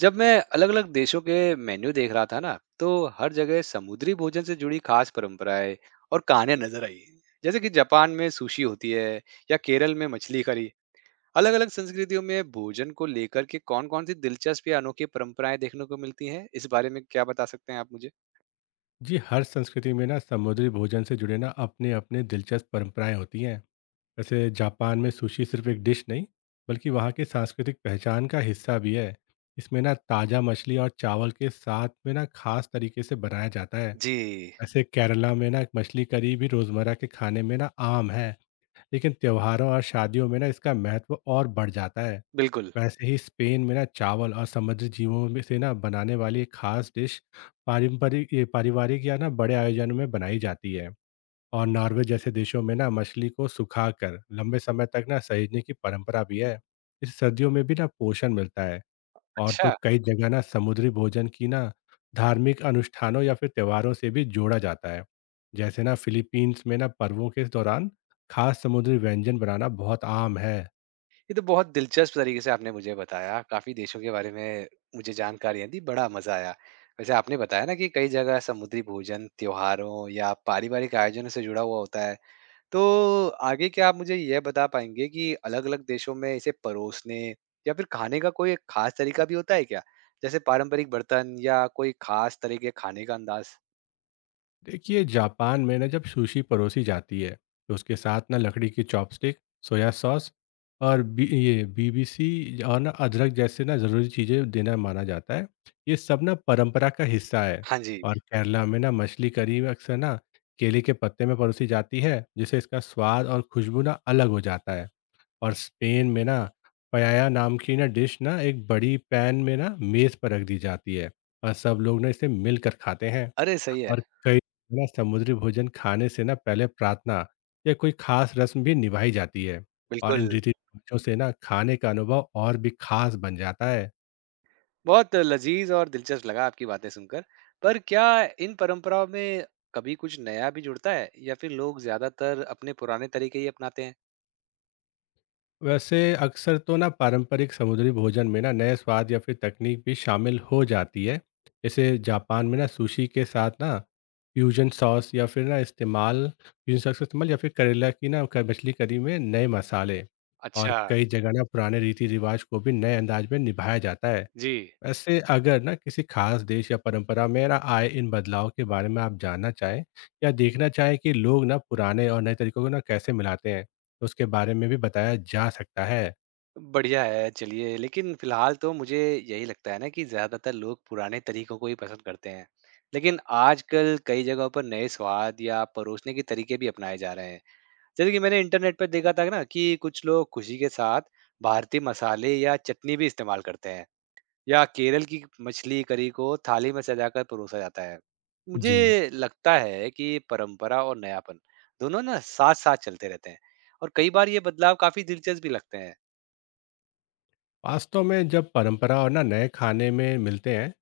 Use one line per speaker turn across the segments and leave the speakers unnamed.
जब मैं अलग अलग देशों के मेन्यू देख रहा था ना तो हर जगह समुद्री भोजन से जुड़ी खास परंपराएं और कहानियां नजर आई। जैसे कि जापान में सुशी होती है या केरल में मछली करी। अलग अलग संस्कृतियों में भोजन को लेकर के कौन कौन सी दिलचस्प या अनोखी परंपराएं देखने को मिलती हैं, इस बारे में क्या बता सकते हैं आप मुझे?
जी, हर संस्कृति में ना समुद्री भोजन से जुड़े ना अपने अपने दिलचस्प परंपराएं होती हैं। वैसे जापान में सुशी सिर्फ एक डिश नहीं, बल्कि वहाँ की सांस्कृतिक पहचान का हिस्सा भी है। इसमें ना ताज़ा मछली और चावल के साथ में ना खास तरीके से बनाया जाता है।
जी।
वैसे केरला में ना मछली करी भी रोज़मर्रा के खाने में ना आम है, लेकिन त्योहारों और शादियों में ना इसका महत्व और बढ़ जाता है।
बिल्कुल।
वैसे ही स्पेन में ना चावल और समुद्री जीवों में से ना बनाने वाली एक खास डिश पारंपरिक ये पारिवारिक या ना बड़े आयोजन में बनाई जाती है। और नॉर्वे जैसे देशों में ना मछली को सुखाकर लंबे समय तक ना सहेजने की परंपरा भी है। इस सर्दियों में भी ना पोषण मिलता है। और तो
अच्छा।
कई जगह ना समुद्री भोजन की ना धार्मिक अनुष्ठानों या फिर त्योहारों से भी जोड़ा जाता है। जैसे ना फिलीपींस में ना पर्वों के दौरान खास समुद्री व्यंजन बनाना बहुत आम है।
ये तो बहुत दिलचस्प तरीके से आपने मुझे बताया। काफ़ी देशों के बारे में मुझे जानकारियाँ दी, बड़ा मज़ा आया। वैसे आपने बताया ना कि कई जगह समुद्री भोजन, त्योहारों या पारिवारिक आयोजनों से जुड़ा हुआ होता है। तो आगे क्या आप मुझे यह बता पाएँगे कि अलग-अलग देशों में इसे परोसने या फिर खाने का कोई एक ख़ास तरीका भी होता है क्या? जैसे पारंपरिक बर्तन या कोई ख़ास तरह के खाने का अंदाज़?
देखिए, जापान में ना जब सुशी परोसी जाती है, तो उसके साथ ना लकड़ी की चॉपस्टिक, सोया सॉस, और बी ये बीबीसी और ना अदरक जैसे ना ज़रूरी चीज़ें देना माना जाता है। ये सब ना परंपरा का हिस्सा है।
हाँ जी।
और केरला में ना मछली करी अक्सर ना केले के पत्ते में परोसी जाती है, जिससे इसका स्वाद और खुशबू ना अलग हो जाता है। और स्पेन में ना पयाया नाम की ना डिश ना एक बड़ी पैन में ना मेज़ पर रख दी जाती है और सब लोग ना इसे मिलकर खाते हैं।
अरे! सही है।
और कई ना समुद्री भोजन खाने से ना पहले प्रार्थना या कोई खास रस्म भी निभाई जाती है। और इन
बिल्कुल।
रीति रिवाजों से ना खाने का अनुभव और भी खास बन जाता है।
बहुत लजीज और दिलचस्प लगा आपकी बातें सुनकर। पर क्या इन परंपराओं में कभी कुछ नया भी जुड़ता है या फिर लोग ज़्यादातर अपने पुराने तरीके ही अपनाते हैं?
वैसे अक्सर तो ना पारंपरिक समुद्री भोजन में ना नए स्वाद या फिर तकनीक भी शामिल हो जाती है। जैसे जापान में ना सुशी के साथ ना फ्यूजन सॉस या फिर ना इस्तेमाल फ्यूजन सॉस का इस्तेमाल, या फिर करेला की ना मछली करी में नए मसाले। और
अच्छा,
कई जगह ना पुराने रीति रिवाज को भी नए अंदाज में निभाया जाता है।
जी।
वैसे अगर ना किसी खास देश या परंपरा में ना आए इन बदलाव के बारे में आप जानना चाहें, या देखना चाहें कि लोग ना पुराने और नए तरीकों को ना कैसे मिलाते हैं, तो उसके बारे में भी बताया जा सकता है।
बढ़िया है, चलिए, लेकिन फ़िलहाल तो मुझे यही लगता है ना कि ज़्यादातर लोग पुराने तरीकों को ही पसंद करते हैं। लेकिन आजकल कई जगहों पर नए स्वाद या परोसने के तरीके भी अपनाए जा रहे हैं। जैसे कि मैंने इंटरनेट पर देखा था ना कि कुछ लोग खुशी के साथ भारतीय मसाले या चटनी भी इस्तेमाल करते हैं। या केरल की मछली करी को थाली में सजाकर परोसा जाता है।
जी।
मुझे लगता है कि परंपरा और नयापन दोनों ना साथ-साथ चलते रहते हैं और कई बार ये बदलाव काफ़ी दिलचस्प भी लगते हैं।
वास्तव में जब परंपरा और ना नए खाने में मिलते हैं,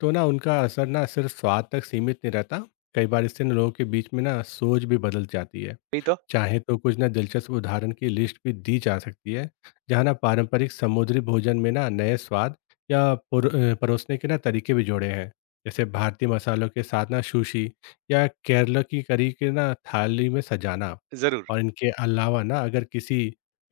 तो ना उनका असर ना सिर्फ स्वाद तक सीमित नहीं रहता। कई बार इससे ना लोगों के बीच में ना सोच भी बदल जाती है।
वही तो।
चाहे तो कुछ ना दिलचस्प उदाहरण की लिस्ट भी दी जा सकती है, जहाँ ना पारंपरिक समुद्री भोजन में ना नए स्वाद या परोसने के ना तरीके भी जोड़े हैं। जैसे भारतीय मसालों के साथ ना सुशी, या केरला की करी के ना थाली में सजाना।
ज़रूर।
और इनके अलावा ना अगर किसी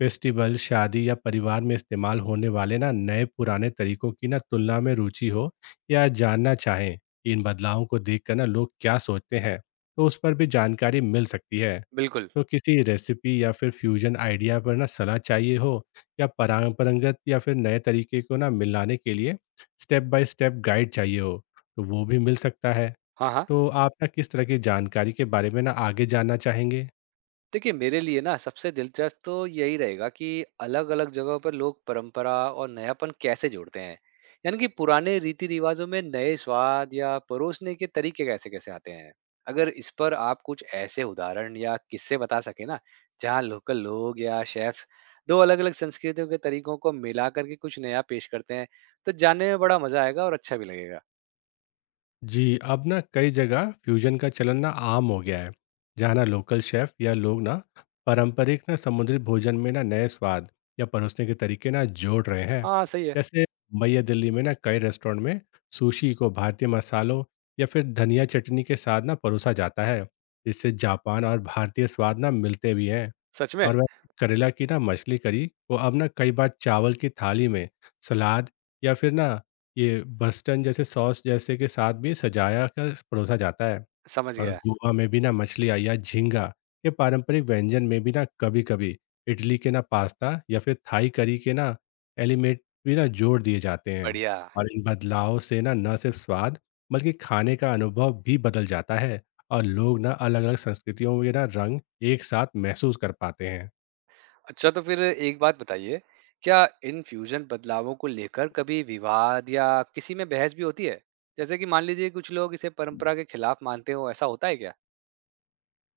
फेस्टिवल, शादी या परिवार में इस्तेमाल होने वाले ना नए पुराने तरीकों की ना तुलना में रुचि हो, या जानना चाहें कि इन बदलावों को देखकर ना लोग क्या सोचते हैं, तो उस पर भी जानकारी मिल सकती है।
बिल्कुल।
तो किसी रेसिपी या फिर फ्यूजन आइडिया पर ना सलाह चाहिए हो, या परंपरागत या फिर नए तरीके को ना मिलाने के लिए स्टेप बाय स्टेप गाइड चाहिए हो, तो वो भी मिल सकता है।
हाँ, हाँ।
तो आप ना किस तरह की जानकारी के बारे में ना आगे जानना चाहेंगे?
देखिए, मेरे लिए ना सबसे दिलचस्प तो यही रहेगा कि अलग अलग जगहों पर लोग परंपरा और नयापन कैसे जोड़ते हैं। यानी कि पुराने रीति रिवाजों में नए स्वाद या परोसने के तरीके कैसे कैसे आते हैं। अगर इस पर आप कुछ ऐसे उदाहरण या किस्से बता सके ना, जहाँ लोकल लोग या शेफ्स दो अलग अलग संस्कृतियों के तरीकों को मिला करके कुछ नया पेश करते हैं, तो जानने में बड़ा मजा आएगा और अच्छा भी लगेगा।
जी, अब ना कई जगह फ्यूजन का चलन ना आम हो गया है, जहाँ ना लोकल शेफ या लोग ना पारंपरिक ना समुद्री भोजन में ना नए स्वाद या परोसने के तरीके ना जोड़ रहे हैं।
हाँ, सही है।
जैसे मुंबई या दिल्ली में ना कई रेस्टोरेंट में सुशी को भारतीय मसालों या फिर धनिया चटनी के साथ ना परोसा जाता है, इससे जापान और भारतीय स्वाद ना मिलते भी हैं।
सच में।
और वह करेला की ना मछली करी वो अब ना कई बार चावल की थाली में, सलाद या फिर ना ये बस्टन जैसे सॉस जैसे के साथ भी सजाया कर परोसा जाता है।
समझ
और
गया।
गोवा में भी ना मछली या झींगा के पारंपरिक व्यंजन में भी ना कभी कभी इडली के ना पास्ता या फिर थाई करी के ना एलिमेंट भी ना जोड़ दिए जाते हैं।
बढ़िया।
और इन बदलाव से ना न सिर्फ स्वाद, बल्कि खाने का अनुभव भी बदल जाता है और लोग ना अलग अलग संस्कृतियों के ना रंग एक साथ महसूस कर पाते हैं।
अच्छा, तो फिर एक बात बताइए, क्या इन फ्यूजन बदलावों को लेकर कभी विवाद या किसी में बहस भी होती है? जैसे कि मान लीजिए कुछ लोग इसे परंपरा के खिलाफ मानते हो, ऐसा होता है क्या?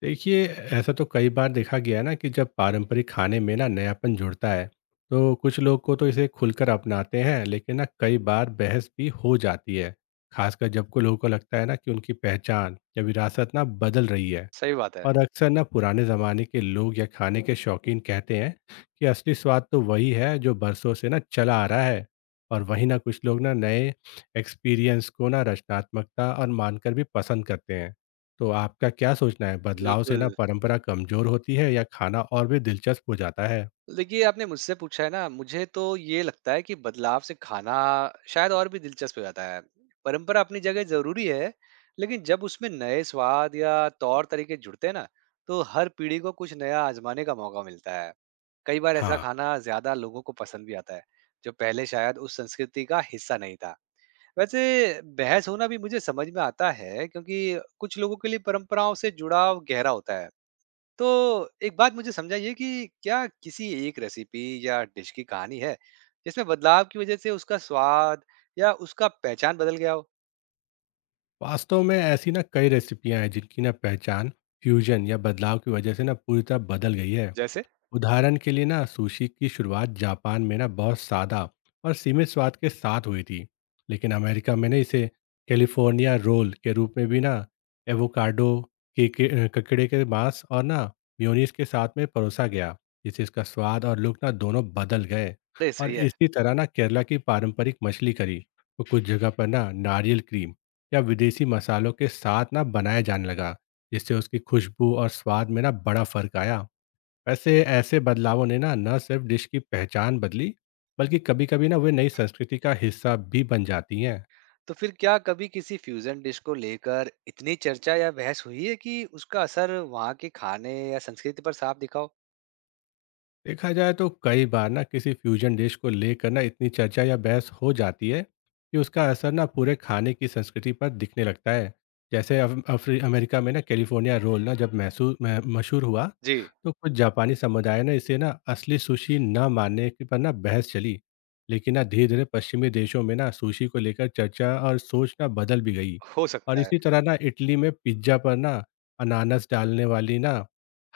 देखिए, ऐसा तो कई बार देखा गया है ना कि जब पारंपरिक खाने में ना नयापन जुड़ता है, तो कुछ लोग को तो इसे खुलकर अपनाते हैं, लेकिन ना कई बार बहस भी हो जाती है। खासकर जब को लोगों को लगता है ना कि उनकी पहचान या विरासत ना बदल रही है।
सही बात है।
और अक्सर ना पुराने ज़माने के लोग या खाने के शौकीन कहते हैं कि असली स्वाद तो वही है जो बरसों से ना चला आ रहा है। और वहीं ना कुछ लोग ना नए एक्सपीरियंस को ना रचनात्मकता और मानकर भी पसंद करते हैं। तो आपका क्या सोचना है, बदलाव से
बिल्कुल।
ना परंपरा कमज़ोर होती है या खाना और भी दिलचस्प हो जाता है?
देखिए, आपने मुझसे पूछा है ना, मुझे तो ये लगता है कि बदलाव से खाना शायद और भी दिलचस्प हो जाता है। परंपरा अपनी जगह ज़रूरी है, लेकिन जब उसमें नए स्वाद या तौर-तरीके जुड़ते हैं ना, तो हर पीढ़ी को कुछ नया आज़माने का मौका मिलता है। कई बार ऐसा
हाँ।
खाना ज़्यादा लोगों को पसंद भी आता है, जो पहले शायद उस संस्कृति का हिस्सा नहीं था। वैसे बहस होना भी मुझे समझ में आता है, क्योंकि कुछ लोगों के लिए परंपराओं से जुड़ाव गहरा होता है। तो एक बात मुझे समझाइए कि क्या किसी एक रेसिपी या डिश की कहानी है जिसमें बदलाव की वजह से उसका स्वाद या उसका पहचान बदल गया हो?
वास्तव में ऐसी ना कई रेसिपियां हैं जिनकी ना पहचान फ्यूजन या बदलाव की वजह से ना पूरी तरह बदल गई है।
जैसे?
उदाहरण के लिए ना सुशी की शुरुआत जापान में ना बहुत सादा और सीमित स्वाद के साथ हुई थी, लेकिन अमेरिका में ना इसे कैलिफोर्निया रोल के रूप में भी ना एवोकाडो, ककड़े के मांस और ना म्योनीस के साथ में परोसा गया, जिससे इसका स्वाद और लुक ना दोनों बदल गए।
अरे
और
सही है।
इसी तरह ना केरला की पारंपरिक मछली करी को कुछ जगह पर ना नारियल क्रीम या विदेशी मसालों के साथ ना बनाया जाने लगा, जिससे उसकी खुशबू और स्वाद में ना बड़ा फर्क आया। वैसे ऐसे बदलावों ने ना न सिर्फ डिश की पहचान बदली, बल्कि कभी-कभी ना वे नई संस्कृति का हिस्सा भी बन जाती हैं।
तो फिर क्या कभी किसी फ्यूजन डिश को लेकर इतनी चर्चा या बहस हुई है कि उसका असर वहाँ के खाने या संस्कृति पर साफ दिखा हो?
देखा जाए तो कई बार ना किसी फ्यूजन डिश को लेकर ना इतनी चर्चा या बहस हो जाती है कि उसका असर ना पूरे खाने की संस्कृति पर दिखने लगता है। जैसे अफ- अफ्री अमेरिका में ना कैलिफोर्निया रोल ना जब मशहूर हुआ,
जी।
तो कुछ जापानी समुदाय ने इसे ना असली सुशी न मानने के पर ना बहस चली, लेकिन ना धीरे धीरे पश्चिमी देशों में ना सुशी को लेकर चर्चा और सोच ना बदल भी गई।
हो
और
सकता है
इसी
होता
तरह ना इटली में पिज्जा पर ना अनानास डालने वाली ना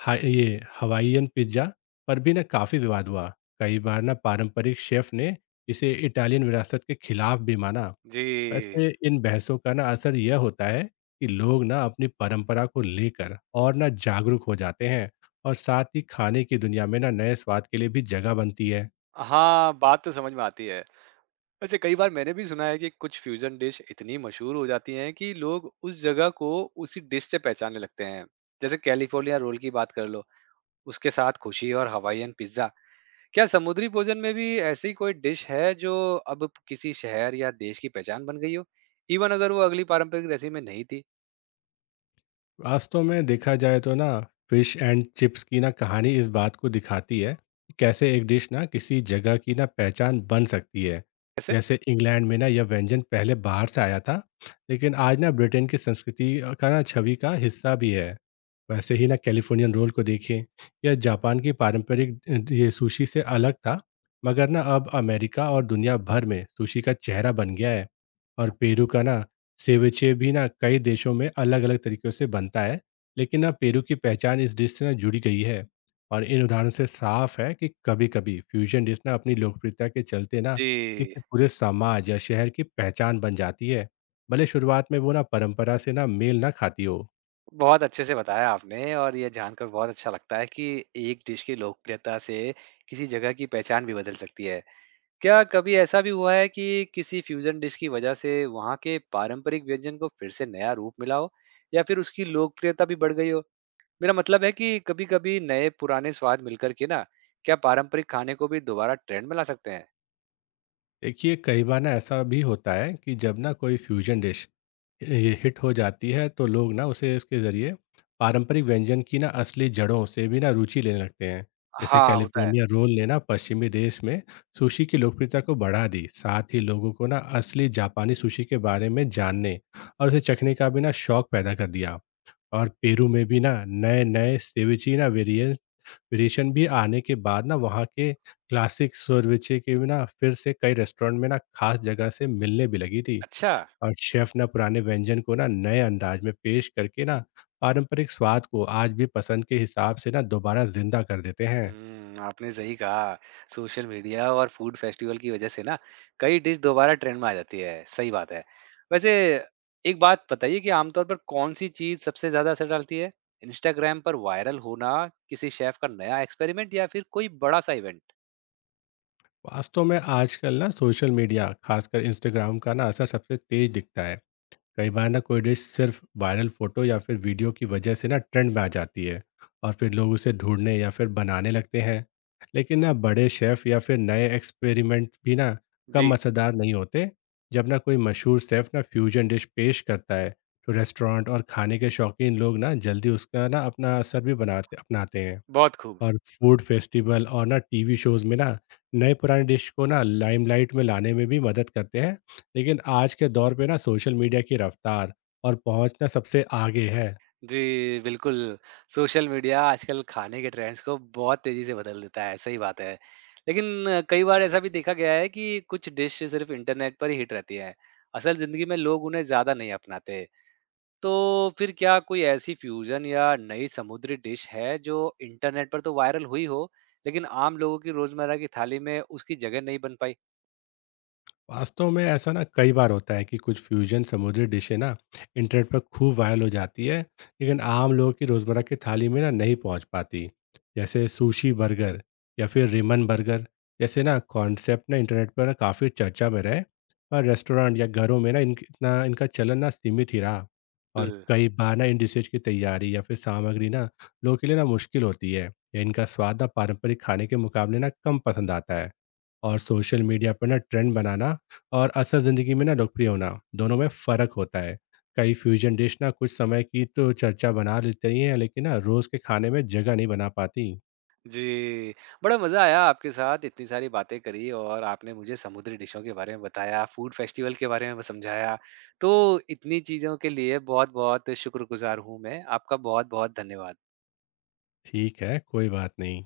हा- ये हवाईयन पिज्जा पर भी ना काफ़ी विवाद हुआ। कई बार ना पारंपरिक शेफ़ ने इसे इटालियन विरासत के खिलाफ भी माना।
है। जी।
वैसे इन बहसों का ना असर यह होता है कि लोग ना अपनी परंपरा को लेकर और ना जागरूक हो जाते हैं, और साथ ही खाने की दुनिया में ना नए स्वाद के लिए भी जगह बनती है।
हाँ, बात तो समझ में आती है। वैसे कई बार मैंने भी सुना है कि कुछ फ्यूजन डिश इतनी मशहूर हो जाती हैं कि लोग उस जगह को उसी डिश से पहचानने लगते हैं। जैसे कैलिफोर्निया रोल की बात कर लो, उसके साथ खुशी और हवाईयन पिज्जा। क्या समुद्री भोजन में भी ऐसी कोई डिश है जो अब किसी शहर या देश की पहचान बन गई हो, इवन अगर वो अगली पारंपरिक रेसिपी में नहीं थी?
वास्तव में देखा जाए तो ना फिश एंड चिप्स की ना कहानी इस बात को दिखाती है कि कैसे एक डिश ना किसी जगह की ना पहचान बन सकती है।
ऐसे?
जैसे इंग्लैंड में ना यह व्यंजन पहले बाहर से आया था, लेकिन आज ना ब्रिटेन की संस्कृति का ना छवि का हिस्सा भी है। वैसे ही ना कैलिफोर्नियन रोल को देखिए, यह जापान की पारंपरिक अ, ये सुशी से अलग था, मगर ना अब अमेरिका और दुनिया भर में सुशी का चेहरा बन गया है। और पेरू का ना सेविचे भी ना कई देशों में अलग अलग तरीक़ों से बनता है, लेकिन ना पेरू की पहचान इस डिश से ना जुड़ी गई है। और इन उदाहरणों से साफ़ है कि कभी-कभी फ्यूज़न डिश ना अपनी लोकप्रियता के चलते ना
जी।
किसी पूरे समाज या शहर की पहचान बन जाती है, भले शुरुआत में वो ना परंपरा से ना मेल ना खाती हो।
बहुत अच्छे से बताया आपने और ये जानकर बहुत अच्छा लगता है कि एक डिश की लोकप्रियता से किसी जगह की पहचान भी बदल सकती है। क्या कभी ऐसा भी हुआ है कि किसी फ्यूजन डिश की वजह से वहाँ के पारंपरिक व्यंजन को फिर से नया रूप मिला हो या फिर उसकी लोकप्रियता भी बढ़ गई हो? मेरा मतलब है कि कभी कभी नए पुराने स्वाद मिलकर के ना, क्या पारंपरिक खाने को भी दोबारा ट्रेंड में ला सकते हैं?
देखिए, कई बार ना ऐसा भी होता है कि जब ना कोई फ्यूजन डिश ये हिट हो जाती है, तो लोग ना उसे उसके जरिए पारंपरिक व्यंजन की ना असली जड़ों से भी ना रुचि लेने लगते हैं। जैसे
हाँ, होता है।
कैलिफोर्निया रोल ने ना पश्चिमी देश में सुशी की लोकप्रियता को बढ़ा दी, साथ ही लोगों को ना असली जापानी सुशी के बारे में जानने और उसे चखने का भी ना शौक पैदा कर दिया। और पेरू में भी ना नए नए सेविची ना वेरिएशन भी आने के बाद ना वहाँ के क्लासिक सोरविचे के भी ना फिर से कई रेस्टोरेंट में ना खास जगह से मिलने भी लगी थी।
अच्छा।
और शेफ ना पुराने व्यंजन को ना नए अंदाज में पेश करके ना पारंपरिक स्वाद को आज भी पसंद के हिसाब से ना दोबारा जिंदा कर देते हैं।
हुँ, आपने सही कहा। सोशल मीडिया और फूड फेस्टिवल की वजह से ना कई डिश दोबारा ट्रेंड में आ जाती है, सही बात है। वैसे एक बात बताइए कि आमतौर पर कौन-सी चीज़ सबसे ज़्यादा असर डालती है? इंस्टाग्राम पर वायरल होना, किसी शेफ़ का नया एक्सपेरिमेंट या फिर कोई बड़ा-सा इवेंट?
वास्तव में आजकल ना सोशल मीडिया, खासकर इंस्टाग्राम का ना असर सबसे तेज दिखता है। कई बार ना कोई डिश सिर्फ वायरल फोटो या फिर वीडियो की वजह से ना ट्रेंड में आ जाती है और फिर लोग उसे ढूंढने या फिर बनाने लगते हैं। लेकिन ना बड़े शेफ या फिर नए एक्सपेरिमेंट भी ना कम
जी,
असरदार नहीं होते। जब ना कोई मशहूर शेफ ना फ्यूजन डिश पेश करता है, तो रेस्टोरेंट और खाने के शौकीन लोग ना जल्दी उसका ना अपना असर भी बनाते अपनाते हैं।
बहुत खूब।
और फूड फेस्टिवल और ना टीवी शोज़ में ना नए पुराने डिश को ना लाइमलाइट में लाने में भी मदद करते हैं। लेकिन आज के दौर पे ना सोशल मीडिया की रफ्तार और पहुँच ना सबसे आगे है।
जी, बिल्कुल। सोशल मीडिया आजकल खाने के ट्रेंड्स को बहुत तेज़ी से बदल देता है, सही बात है। लेकिन कई बार ऐसा भी देखा गया है कि कुछ डिश सिर्फ़ इंटरनेट पर ही हिट रहती हैं। असल ज़िंदगी में लोग उन्हें ज़्यादा नहीं अपनाते। तो फिर क्या कोई ऐसी फ्यूज़न या नई समुद्री डिश है जो इंटरनेट पर तो वायरल हुई हो, लेकिन आम लोगों की रोज़मर्रा की थाली में उसकी जगह नहीं बन
वास्तव में ऐसा ना कई बार होता है कि कुछ फ्यूजन समुद्री डिशें ना इंटरनेट पर खूब वायरल हो जाती है, लेकिन आम लोगों की रोज़मर्रा की थाली में ना नहीं पहुंच पाती। जैसे सुशी बर्गर या फिर रिमन बर्गर जैसे ना कॉन्सेप्ट ना इंटरनेट पर ना काफ़ी चर्चा में रहे, पर रेस्टोरेंट या घरों में ना इन इतना इनका चलन ना सीमित ही रहा। और
पाई?
कई बार ना इन डिशेज की तैयारी या फिर सामग्री ना लोगों के लिए ना मुश्किल होती है, या इनका स्वाद ना पारंपरिक खाने के मुकाबले ना कम पसंद आता है। और सोशल मीडिया पर ना ट्रेंड बनाना और असल ज़िंदगी में ना लोकप्रिय होना, दोनों में फ़र्क होता है। कई फ्यूज़न डिश ना कुछ समय की तो चर्चा बना लेती हैं, लेकिन ना रोज़ के खाने में जगह नहीं बना पाती।
जी, बड़ा मज़ा आया आपके साथ। इतनी सारी बातें करी और आपने मुझे समुद्री डिशों के बारे में बताया, फूड फेस्टिवल के बारे में समझाया। तो इतनी चीज़ों के लिए बहुत-बहुत शुक्रगुज़ार हूँ मैं, आपका बहुत-बहुत धन्यवाद।
ठीक है, कोई बात नहीं।